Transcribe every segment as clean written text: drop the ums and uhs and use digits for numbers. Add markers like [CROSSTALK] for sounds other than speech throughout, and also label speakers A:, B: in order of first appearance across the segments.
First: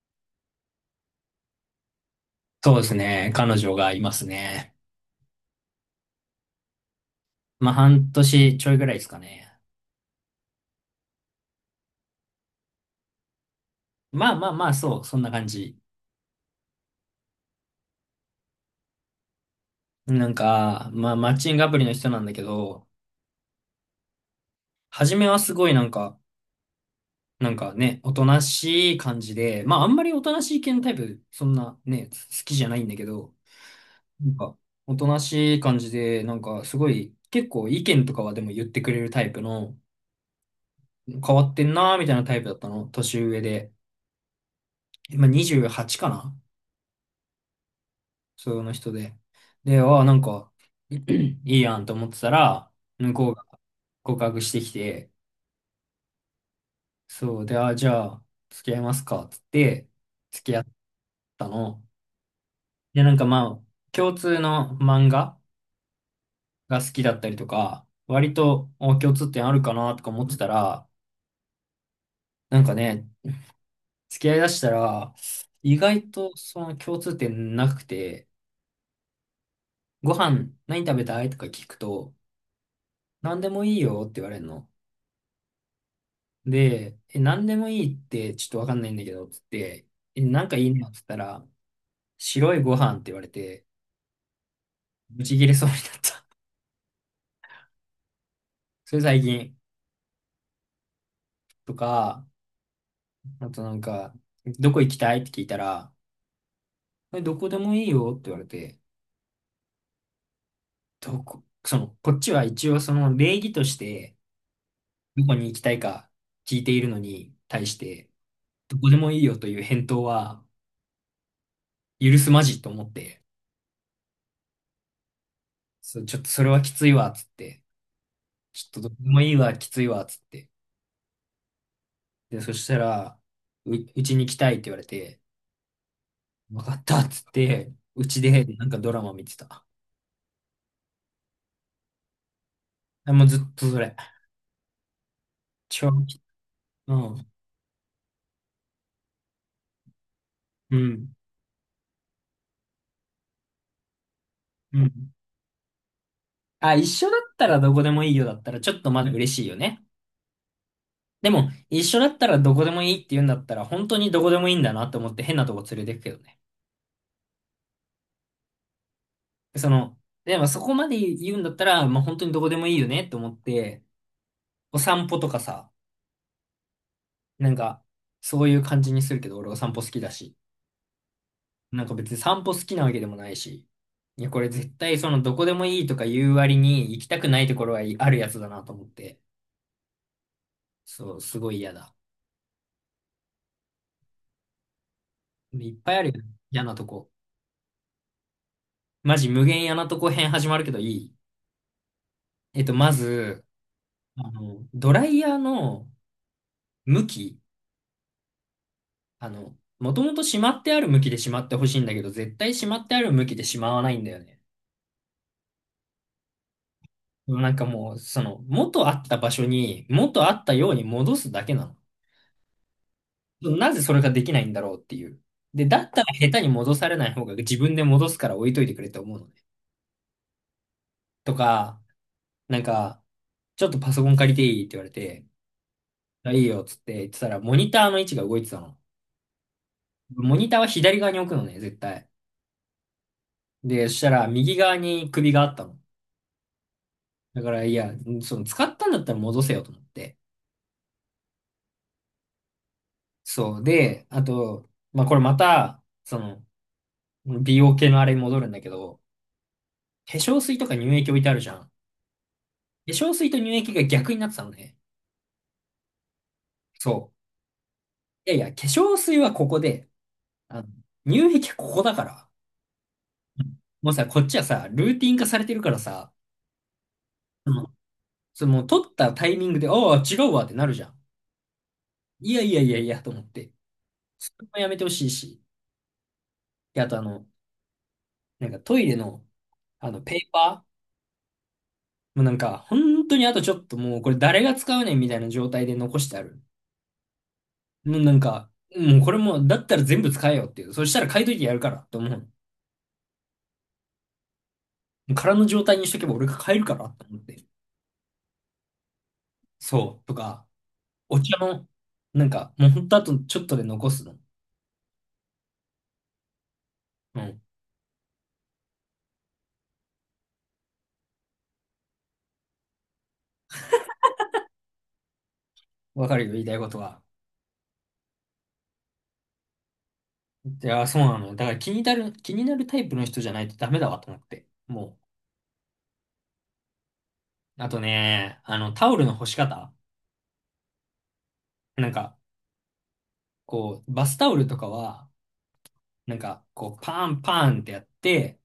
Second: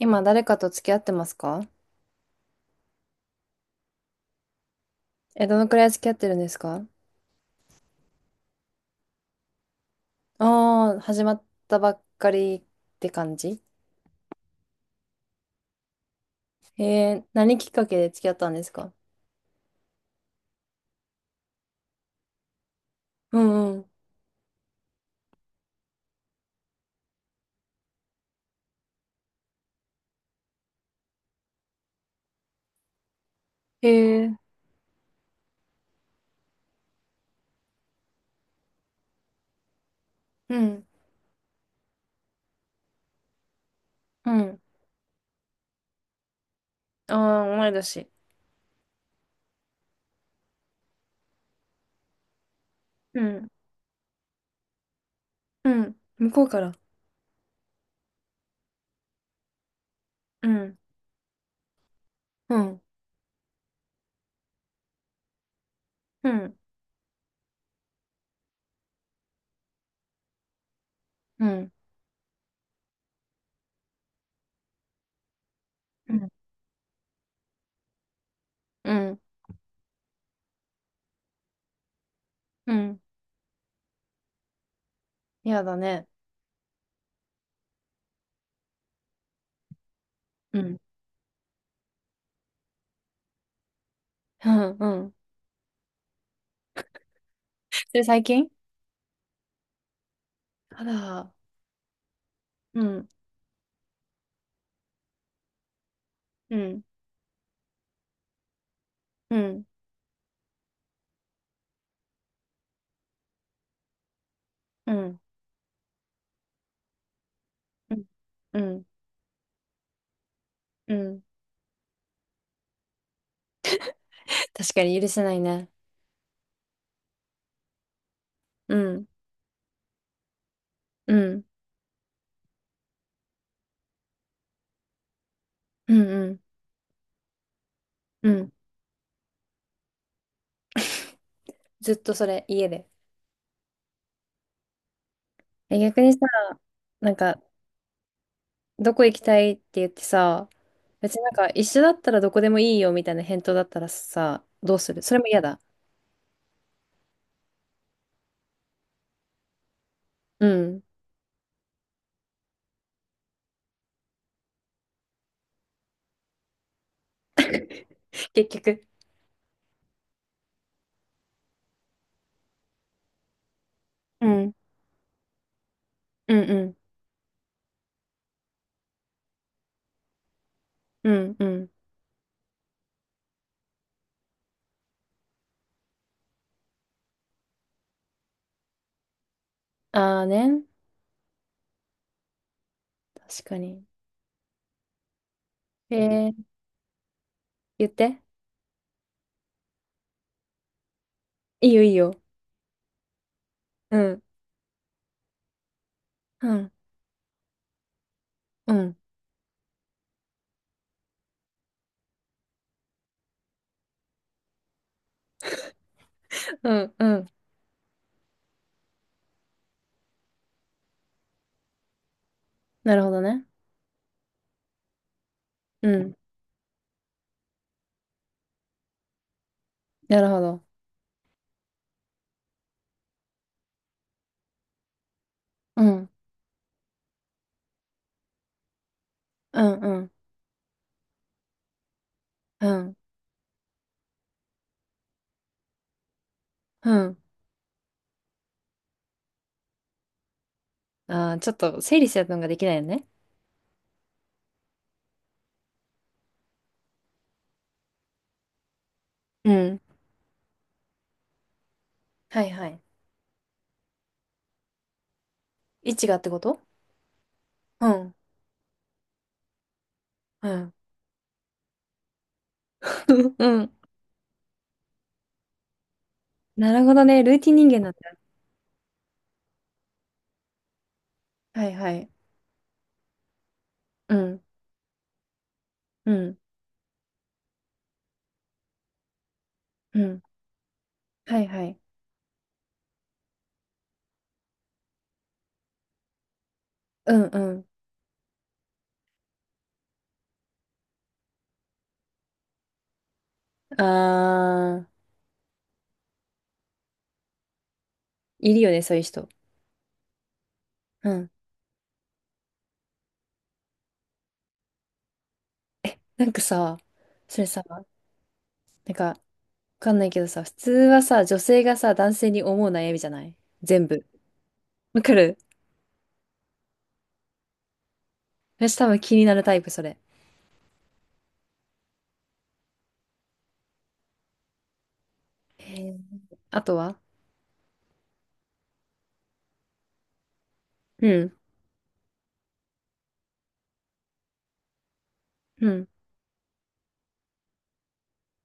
A: 今誰かと付き合ってますか？
B: そうですね。彼女がいますね。
A: え、どのくらい付き合ってるんですか？
B: まあ、半年ちょいぐらいですかね。
A: ああー、始まったばっかりって感じ？
B: まあまあまあ、そう、そんな感じ。
A: 何きっかけで付き合ったんですか？
B: なんか、まあ、マッチングアプリの人なんだけど、
A: うんうん。
B: 初めはすごいなんか、なんかね、おとなしい感じで、まあ、あんまりおとなしい系のタイプ、そんなね、好きじゃないんだけど、
A: へ
B: な
A: え、
B: んか、おとなしい感じで、なんか、すごい、結構意見とかはでも言ってくれるタイプの、
A: うん、
B: 変わってんなーみたいなタイプだったの、年上で。
A: うん。
B: 今28かな。
A: ああ、同い年。
B: その人で。で、ああ、なんか、[CLEARS THROAT] いいやんと思ってたら、向
A: う
B: こうが
A: ん、
B: 告白してきて、
A: うん。向こうから。
B: そう、で、ああ、じゃあ、付き合いますか、つって、
A: う
B: 付き合っ
A: ん、
B: たの。
A: うん、
B: で、なんかまあ、共通の漫画
A: うん、
B: が好きだったりとか、割と、お、共通点あるかな、とか思ってたら、
A: うん、
B: なんかね、付き合いだしたら、意外
A: うん、
B: とその共通点なくて、
A: うん。
B: ご飯何食べたいとか聞くと、
A: うん。
B: 何でもいいよって言われるの。
A: やだね。
B: で、え、何でもいいってちょっとわかんないんだけど、つって、え、なんか
A: う
B: いい
A: ん、
B: のっつったら、白いご飯って言われて、
A: うん、うん。
B: ブチ切れそうになった。
A: それ最近？
B: [LAUGHS] それ最近。
A: あら、
B: とか、
A: うん、
B: あとなんか、どこ行きたいって聞いたら、
A: うん、
B: えどこでもいいよって言われて、
A: うん、
B: どこ、その、こっちは一応その礼儀として、
A: うん、
B: どこに行きたいか聞いているのに対し
A: うん、
B: て、
A: う
B: ど
A: ん。
B: こでもいいよという返答は
A: うん。
B: 許すまじと思って、
A: 確かに許せないね。
B: そう、ちょっとそれはきついわ、つって、ちょっ
A: う
B: とどこ
A: ん
B: でもいいわ、きついわ、つって、
A: うん、
B: で、そしたら、うちに来たいって言われて、
A: うん、うん、
B: わかったっつって、うち
A: う
B: で、
A: ん。
B: なんかドラマ見てた。
A: ずっとそれ、家で。
B: あもうずっとそれ。
A: え、
B: 超、
A: 逆にさ、
B: う
A: なん
B: ん、
A: か、どこ行きたいって言ってさ、
B: うん、
A: 別になんか、一緒だったらどこでもいいよみたいな返答だったらさ、ど
B: う
A: うする？
B: ん。
A: それも嫌だ。
B: あ、一緒だったらどこでもいいよだったら、ちょっとまだ嬉しいよね。
A: うん。
B: でも、一緒だったらどこでもいいって言うんだったら、本当にどこでもいいんだなと思って変なとこ連れてくけどね。
A: [LAUGHS] 結局。
B: その、でもそこまで言うんだったら、まあ、本当にどこでもいいよねって思って、
A: うん、
B: お散歩とかさ、
A: うん、うん、
B: なんか、そういう感じにするけど、俺お散歩好きだし。
A: うん、うん。
B: なんか別に散歩好きなわけでもないし。いや、これ絶対そのどこでもいいとか言う割に行きたくないところはあるやつだなと思って。
A: あーね。
B: そう、すごい嫌だ。
A: 確かに。
B: いっぱい
A: へ
B: あるよね。
A: え、
B: 嫌なとこ。
A: 言って。
B: マジ無限嫌なとこ編始まるけどいい？
A: いいよ、いいよ。
B: まず、
A: うん、
B: あの、ドライヤーの
A: うん、
B: 向き、
A: うん、
B: あの、もともとしまってある向きでしまってほしいんだけど、絶対しまってある向きでしまわないんだよね。
A: うん、うん。
B: なんかもう、その、元あった場所に、元あったように戻すだけなの。
A: なるほどね。
B: なぜそれができないんだろうっていう。で、だ
A: う
B: ったら
A: ん、
B: 下手に戻されない方が自分で戻すから置いといてくれって思うのね。
A: なるほど。
B: とか、なんか、ちょっとパソコン借りていいって言われて、
A: うん、
B: あいいよっつって言ってたら、モニターの位置が動いてたの。
A: うん、うん、
B: モニターは左側に置くのね、絶対。
A: うん、
B: で、そしたら右側に首があったの。
A: うん。
B: だから、いや、その使ったんだったら戻せよと思って。
A: あー、ちょっと整理するのができないよね。
B: そう。で、あと、まあ、これまた、その、美容系のあれに戻るんだけど、
A: うん。
B: 化粧水とか乳液置いてあるじゃん。化
A: はいはい。
B: 粧水と乳液が逆になってたのね。
A: 位置がってこと？
B: そ
A: うん。
B: う。いやいや、化粧水はここで、
A: う
B: あの、
A: ん。
B: 乳液はここだから。
A: [LAUGHS]
B: う
A: う
B: ん
A: ん。
B: もうさ、こっちはさ、ルーティン化されてるからさ、
A: なるほどね。ルー
B: そ
A: ティン人
B: の、
A: 間なんだ。
B: その、取ったタイミングで、ああ、違うわってなるじゃん。
A: はいはい。
B: いやいやいやいや、と思って。
A: う
B: そ
A: ん。
B: れもやめてほしいし。
A: うん。
B: で、あとあの、なんかトイレの、あ
A: う
B: の、ペ
A: ん。
B: ーパー
A: はいはい。
B: もうなんか、本当にあとちょっともう、これ誰が使うねんみたいな状態で残してある。
A: うんう
B: もうなんか、もうこれも、だったら全部使えよっていう。そしたら買いといてやるから、と思う。
A: ん。あー、
B: 空の状態にしとけば俺が買えるから、と思って。
A: いるよね、そういう人。
B: そう。とか、
A: う
B: お
A: ん。
B: 茶の、なんか、もうほんとあとちょっとで残すの。
A: なんかさ、
B: う
A: そ
B: ん。
A: れさ、なんか、わかんないけどさ、普通はさ、女性がさ、男性に思う悩みじゃない？全部。わかる？
B: わかるよ、言いたいことは。
A: 私多分気になるタイプ、それ。
B: いや、そうなのよ。だから気になるタイプの人じゃないとダメだわと思って。も
A: へー。あとは？
B: う。あとね、あの、タオルの干し方。
A: うん。
B: なんか、こう、バスタオルとかは、
A: うん。
B: なんか、こう、パンパンってやって、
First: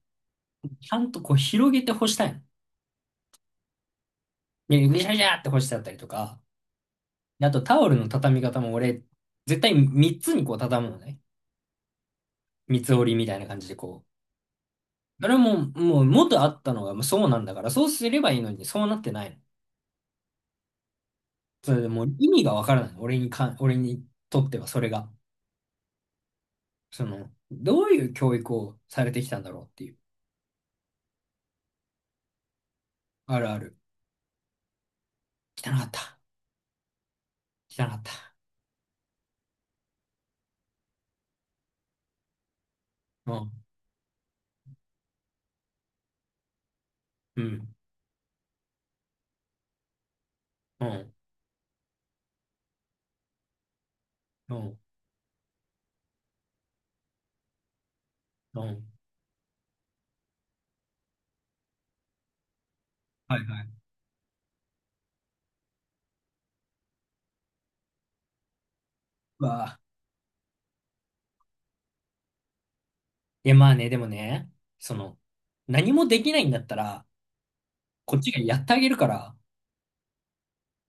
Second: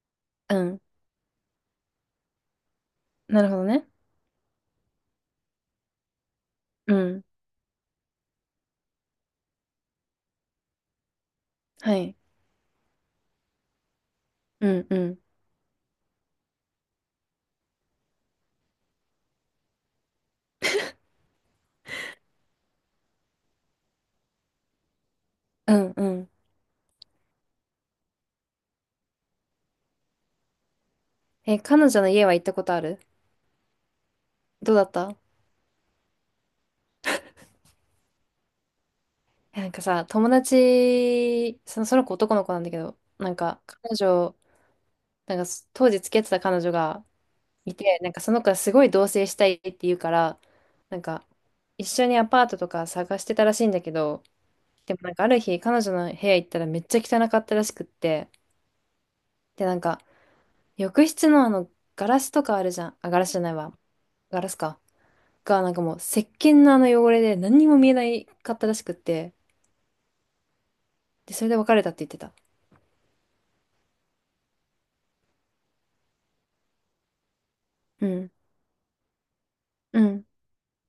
A: うん。
B: ちゃんとこう、広げて干したいの。
A: なるほどね。
B: ね、ぐしゃぐしゃって干してあったりとか。
A: うん。
B: であと、タオルの畳み方も俺、絶対3つにこう、畳むのね。
A: はい。
B: 三つ折りみたいな感じでこう。
A: うんうん。
B: それはもう、もう元あったのがもうそうなんだから、そうすればいいのに、そうなってないの。それでもう意味がわからない。俺にとってはそれが。
A: うんうん。
B: その、どういう教育をされてきたんだろうっていう。
A: え、彼女の家は行ったことある？
B: あるある。
A: どうだった？
B: 汚かった。汚かった。
A: え、なんかさ、友達、その、その子男の子なんだけど、な
B: う
A: んか
B: ん。
A: 彼女、なんか当時付き合ってた彼女が
B: うん。
A: いて、なんかその子がすごい同棲したいって言うから、
B: う
A: なん
B: ん。
A: か一緒にアパートとか探してたらしいんだけど、
B: うん。
A: でもなんかある日彼女の部屋行ったらめっちゃ汚かったらしくって、
B: うん
A: で、なんか浴室のあのガラスとかあるじゃん。あ、ガラス
B: は
A: じ
B: い
A: ゃない
B: はい。
A: わ。ガラスか。が、なんかもう石鹸のあの汚れで何にも見えないかったらしくって、
B: うわあ。
A: で、それで別れたって言ってた。
B: いや、まあね、でもね、その、何もできないんだったら、
A: う
B: こっ
A: ん、
B: ちがやってあげるから、
A: うん、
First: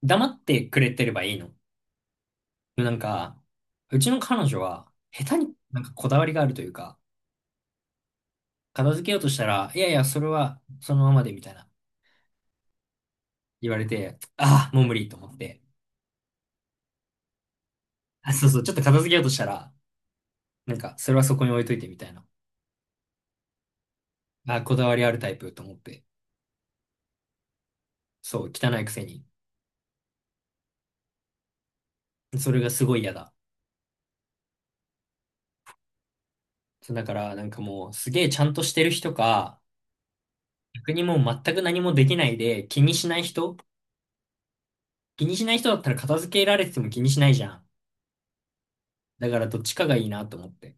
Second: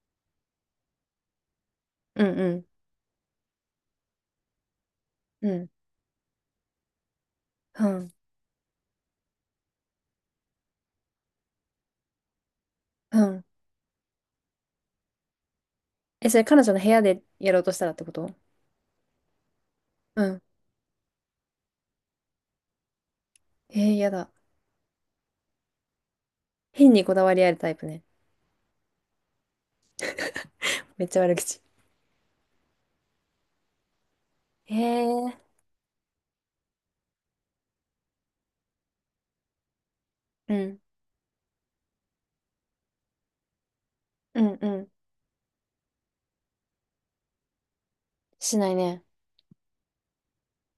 B: 黙ってくれてればいいの。
A: うん、うん、
B: なんか、うちの彼女は、下手
A: う
B: に
A: ん、
B: なんかこだわりがあるというか、
A: うん、
B: 片付けようとしたら、いやいや、それはそのままでみたいな
A: うん。
B: 言われて、ああ、もう無理と思って。
A: え、それ彼女の部屋でやろうとしたらってこと？
B: あ、そうそう、ちょっと片付けようとしたら、
A: うん。
B: なんか、それはそこに置いといてみたいな。
A: えー、やだ。
B: あこだわりあるタイプと思って。
A: 変にこだわりあるタイプね。
B: そう、汚いくせに。
A: めっちゃ悪口。
B: それがすごい嫌だ。
A: へえ。
B: そうだから、なんかもう、すげえちゃんとしてる人か、
A: うん、
B: 逆にもう全く何もできないで、気にしない人。
A: うん、うん。
B: 気にしない人だったら片付けられてても気にしないじゃん。
A: しないね。
B: だからどっちかがいいなと思って。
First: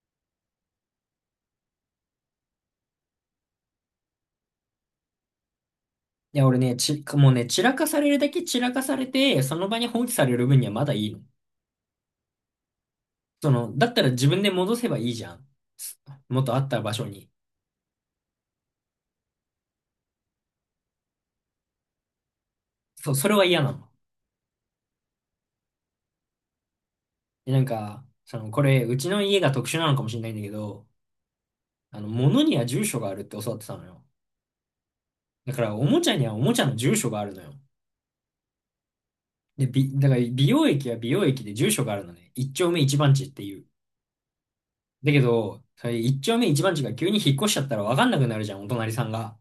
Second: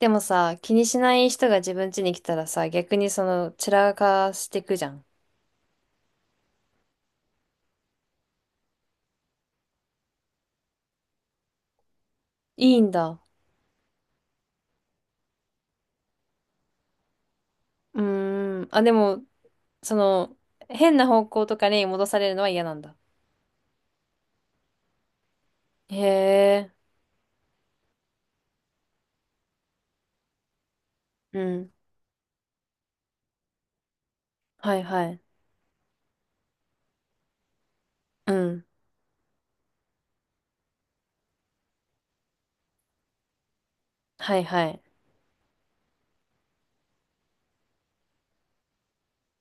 A: でもさ、気にしない人が自分家に来たらさ、逆にその、散らかしてくじゃん。
B: いや、俺ね、もうね、散らかされるだけ散らかされて、その場に放置される分にはまだいいの。
A: いいんだ。
B: その、だったら自分で戻せばいいじゃん。す元あった場所に。
A: うーん。あ、でも、その、変な方向とかに戻されるのは嫌なんだ。
B: そう、それは嫌なの。
A: へえ。
B: で、なんか、その、これ、うちの家が特殊なのかもしれないんだけど、
A: うん。
B: あの、物には住所があるって教わってたのよ。
A: はいはい。
B: だから、おもちゃにはおもちゃの住所があるのよ。
A: うん。
B: で、だから、美容液は美容液で住所があるのね。一丁目一番地っていう。
A: はいはい。
B: だけど、それ一丁目一番地が急に引っ越しちゃったらわかんなくなるじゃん、お隣さんが。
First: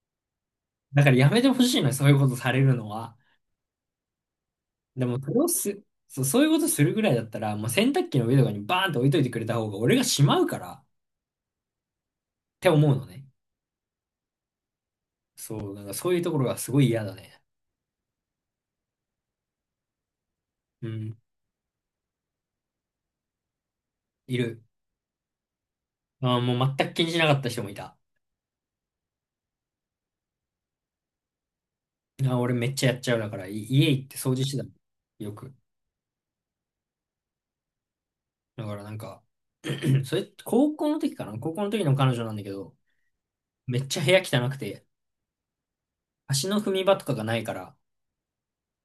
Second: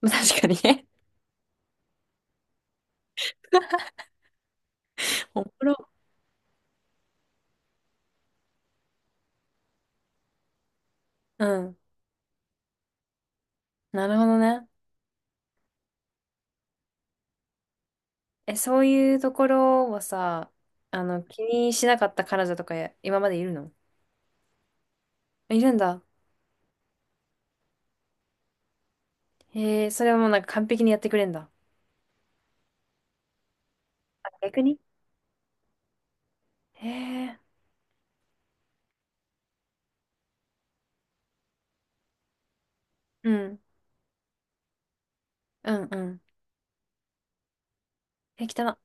A: まあ確かにね。
B: だからやめてほしいのよ、そういうことされるのは。でも、そ
A: [LAUGHS]
B: れ
A: お
B: を
A: も
B: す、
A: ろ。
B: そう、そういうことするぐらいだったら、もう洗濯機の上とかにバーンと置いといてくれた方が俺がしまうからっ
A: うん。
B: て思うのね。
A: なるほどね。
B: そう、なんかそういうところがすごい嫌だね。
A: え、そういうところはさ、
B: う
A: あ
B: ん、
A: の、気にしなかった彼女とかや今までいるの？
B: いる。
A: いるんだ。
B: ああもう全く気にしなかった人もいた。あ
A: へえ、それはもうなんか完璧にやってくれんだ。
B: あ俺めっちゃやっちゃうだから、家行って掃
A: あ、
B: 除して
A: 逆
B: たも
A: に？
B: ん。よく。
A: へえ、
B: だからなんか、[CLEARS THROAT] それ、高校の時かな。高校の時の彼女なんだけど、
A: うん。
B: めっちゃ部屋汚くて、
A: うんうん。
B: 足の踏み場とかがないから、
A: え、汚な。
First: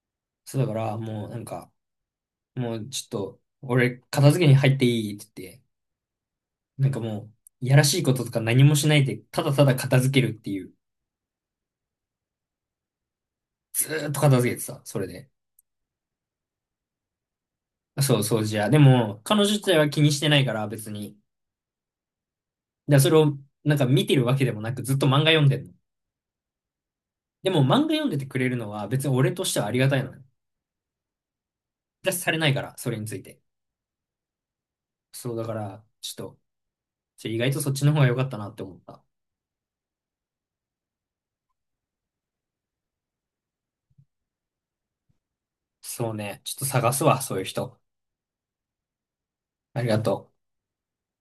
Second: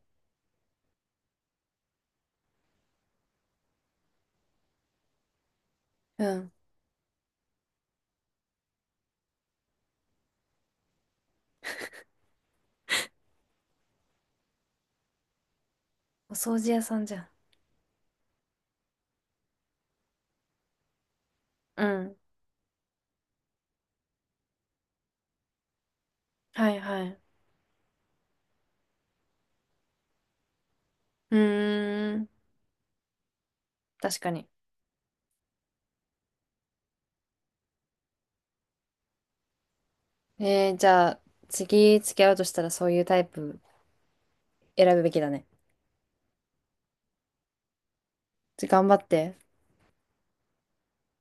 B: そうだからもうなんか、もうちょっと、俺片付けに入っていいって言って、
A: うん。
B: なんかもう、いやらしいこととか何もしないで、ただただ片付けるっていう。ずーっと片付けてた、それで。
A: お掃除屋さんじゃん。
B: そう、掃除や。でも、彼女自体は気にしてないから、別に。
A: うん。
B: で、それを、なんか見てるわけでもなく、ずっと漫画読んでんの。
A: はいはい。
B: でも、漫画読んでてくれるのは、別に俺としてはありがたいのね。
A: う
B: 出
A: ー
B: し
A: ん。
B: されないから、それについて。
A: 確かに。
B: そう、だから、ちょっと、意外とそっちの方が良かったなって思った。
A: じゃあ、次付き合うとしたらそういうタイプ選ぶべきだね。
B: そうね。ちょっと探すわ、そういう人。
A: 頑張って。
B: ありがとう。